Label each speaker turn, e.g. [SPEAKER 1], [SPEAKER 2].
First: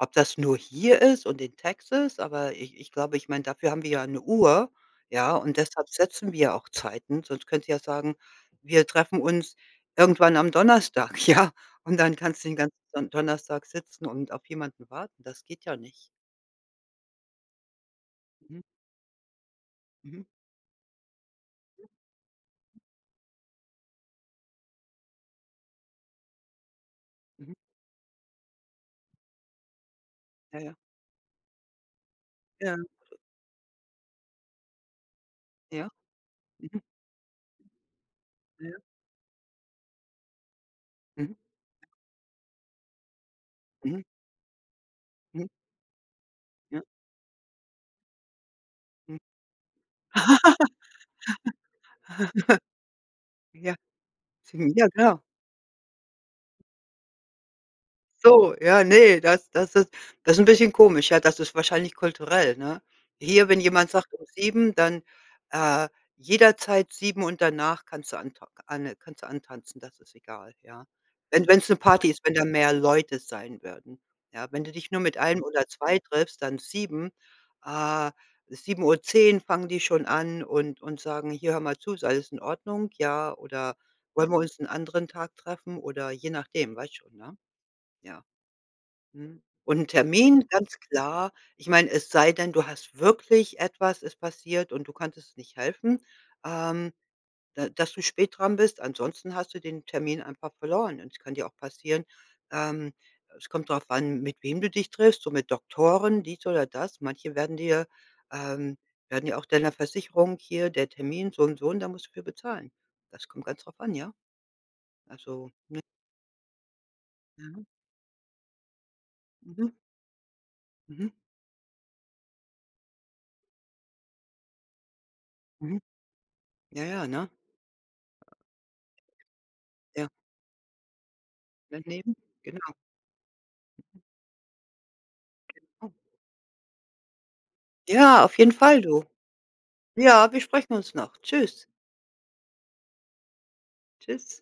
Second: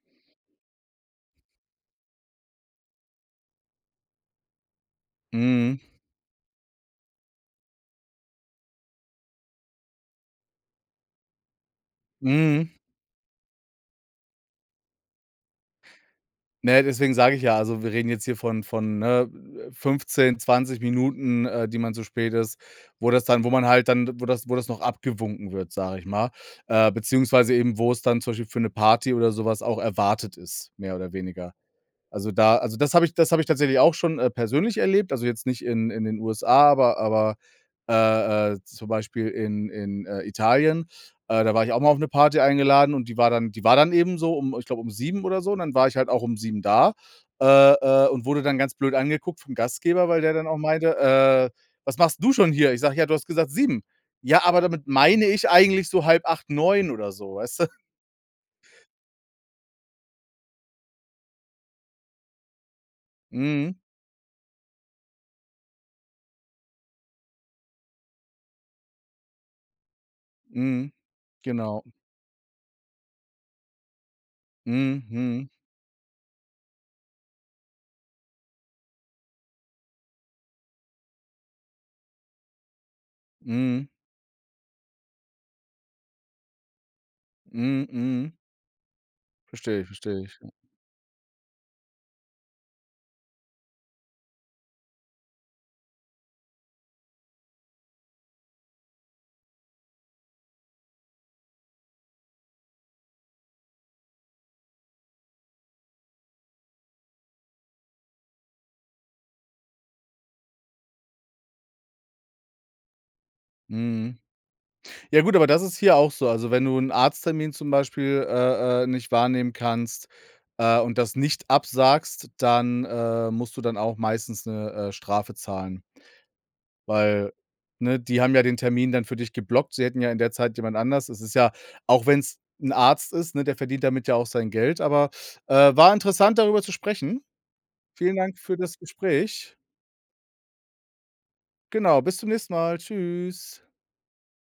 [SPEAKER 1] Ob das nur hier ist und in Texas, aber ich ich glaube, ich meine, dafür haben wir ja 'ne Uhr, ja, und
[SPEAKER 2] Mhm.
[SPEAKER 1] deshalb setzen wir auch Zeiten. Sonst könntest du ja sagen: „Wir treffen uns irgendwann am Donnerstag”, ja, und dann kannst du den
[SPEAKER 2] Mhm.
[SPEAKER 1] ganzen Don Donnerstag sitzen und auf jemanden warten. Das geht ja nicht.
[SPEAKER 2] Ne, deswegen sage ich ja, also wir reden jetzt hier
[SPEAKER 1] Mhm.
[SPEAKER 2] von von, ne, äh,
[SPEAKER 1] Mhm.
[SPEAKER 2] 15, 20 Minuten, äh, die
[SPEAKER 1] [unintelligible]
[SPEAKER 2] man zu spät ist, wo das dann wo man halt dann wo das wo das noch abgewunken wird, sage ich mal, äh,
[SPEAKER 1] Mhm.
[SPEAKER 2] beziehungsweise eben wo's dann zum Beispiel für 'ne Party oder so was auch erwartet
[SPEAKER 1] Ja,
[SPEAKER 2] ist,
[SPEAKER 1] ja.
[SPEAKER 2] mehr oder weniger. Also da
[SPEAKER 1] Ja.
[SPEAKER 2] also das habe ich das habe ich tatsächlich auch schon, äh, persönlich erlebt, also jetzt nicht
[SPEAKER 1] Ja.
[SPEAKER 2] in in den USA,
[SPEAKER 1] Mhm.
[SPEAKER 2] aber aber, äh äh,
[SPEAKER 1] Ja.
[SPEAKER 2] zum Beispiel in in, äh, Italien.
[SPEAKER 1] Mhm.
[SPEAKER 2] Äh, da war ich auch mal auf 'ne Party eingeladen und die war dann die war dann
[SPEAKER 1] Mhm.
[SPEAKER 2] eben so um, ich glaube, um 7:00 oder
[SPEAKER 1] Mhm.
[SPEAKER 2] so und dann war ich halt auch um 7:00
[SPEAKER 1] Ja.
[SPEAKER 2] da, äh äh, und wurde dann ganz blöd
[SPEAKER 1] Hm.
[SPEAKER 2] angeguckt vom Gastgeber, weil der dann auch meinte: „Äh, was machst denn du schon hier?“ Ich sage: „Ja, du hast gesagt
[SPEAKER 1] Ja.
[SPEAKER 2] 7:00” „Ja, aber
[SPEAKER 1] Ja,
[SPEAKER 2] damit
[SPEAKER 1] klar.
[SPEAKER 2] meine ich eigentlich so 7:30, 9:00 oder so”, weißt du?
[SPEAKER 1] So, ja, ne, das das ist das ist 'n bisschen komisch, ja. Das ist wahrscheinlich kulturell, ne? Hier, wenn
[SPEAKER 2] Mhm.
[SPEAKER 1] jemand sagt, um 7:00, dann, äh, jederzeit 7:00 und danach kannst du antau k anne kannst du antanzen, das ist egal, ja,
[SPEAKER 2] Mhm.
[SPEAKER 1] wenn wenn's 'ne
[SPEAKER 2] Genau.
[SPEAKER 1] Party ist, wenn da mehr Leute sein werden, ja? Wenn du dich nur
[SPEAKER 2] Mhm,
[SPEAKER 1] mit 1
[SPEAKER 2] mhm.
[SPEAKER 1] oder 2 triffst, dann 7:00, äh, 7:10 fangen die schon an und und sagen: „Hier, hör mal zu, ist alles in Ordnung? Ja, oder
[SPEAKER 2] Mhm.
[SPEAKER 1] wollen wir uns 'n anderen Tag treffen?” oder je nachdem, weißt schon, ne?
[SPEAKER 2] Mhm,
[SPEAKER 1] Ja.
[SPEAKER 2] mhm.
[SPEAKER 1] Mhm. Und
[SPEAKER 2] Verstehe ich,
[SPEAKER 1] 'n
[SPEAKER 2] verstehe ich,
[SPEAKER 1] Termin,
[SPEAKER 2] ja.
[SPEAKER 1] ganz klar ich meine, es sei denn, du hast wirklich etwas ist passiert und du konntest nicht helfen, ähm, da dass du spät dran bist, ansonsten hast du den Termin einfach verloren und es kann dir auch passieren ähm, es kommt darauf an, mit wem du dich triffst, so mit Doktoren, dies oder das, manche werden dir ähm, werden ja auch deiner Versicherung hier: „Der Termin so und so.“ und da musst du für bezahlen. Das kommt ganz drauf an, ja.
[SPEAKER 2] Mhm. Ja gut, aber
[SPEAKER 1] Also,
[SPEAKER 2] das ist
[SPEAKER 1] ne
[SPEAKER 2] hier auch so. Also, wenn du 'n Arzttermin
[SPEAKER 1] Mhm.
[SPEAKER 2] zum Beispiel, äh äh, nicht wahrnehmen
[SPEAKER 1] Mhm.
[SPEAKER 2] kannst, äh, und
[SPEAKER 1] Mhm.
[SPEAKER 2] das nicht absagst, dann, äh, musst du dann auch meistens 'ne, äh, Strafe
[SPEAKER 1] Mhm.
[SPEAKER 2] zahlen
[SPEAKER 1] Ja, ja, ne?
[SPEAKER 2] weil, ne, die haben ja den Termin dann für dich geblockt. Sie hätten
[SPEAKER 1] Ja.
[SPEAKER 2] ja in der Zeit jemand anders es ist ja auch
[SPEAKER 1] Daneben,
[SPEAKER 2] wenn's 'n
[SPEAKER 1] genau.
[SPEAKER 2] Arzt ist, ne, der verdient
[SPEAKER 1] Mhm.
[SPEAKER 2] damit ja auch sein Geld, aber, äh,
[SPEAKER 1] Genau.
[SPEAKER 2] war interessant, darüber zu sprechen. Vielen
[SPEAKER 1] Ja, auf
[SPEAKER 2] Dank
[SPEAKER 1] jeden
[SPEAKER 2] für das
[SPEAKER 1] Fall du.
[SPEAKER 2] Gespräch.
[SPEAKER 1] Ja, wir sprechen uns noch. Tschüss.
[SPEAKER 2] Genau, bis zum nächsten Mal, tschüss.
[SPEAKER 1] Tschüss.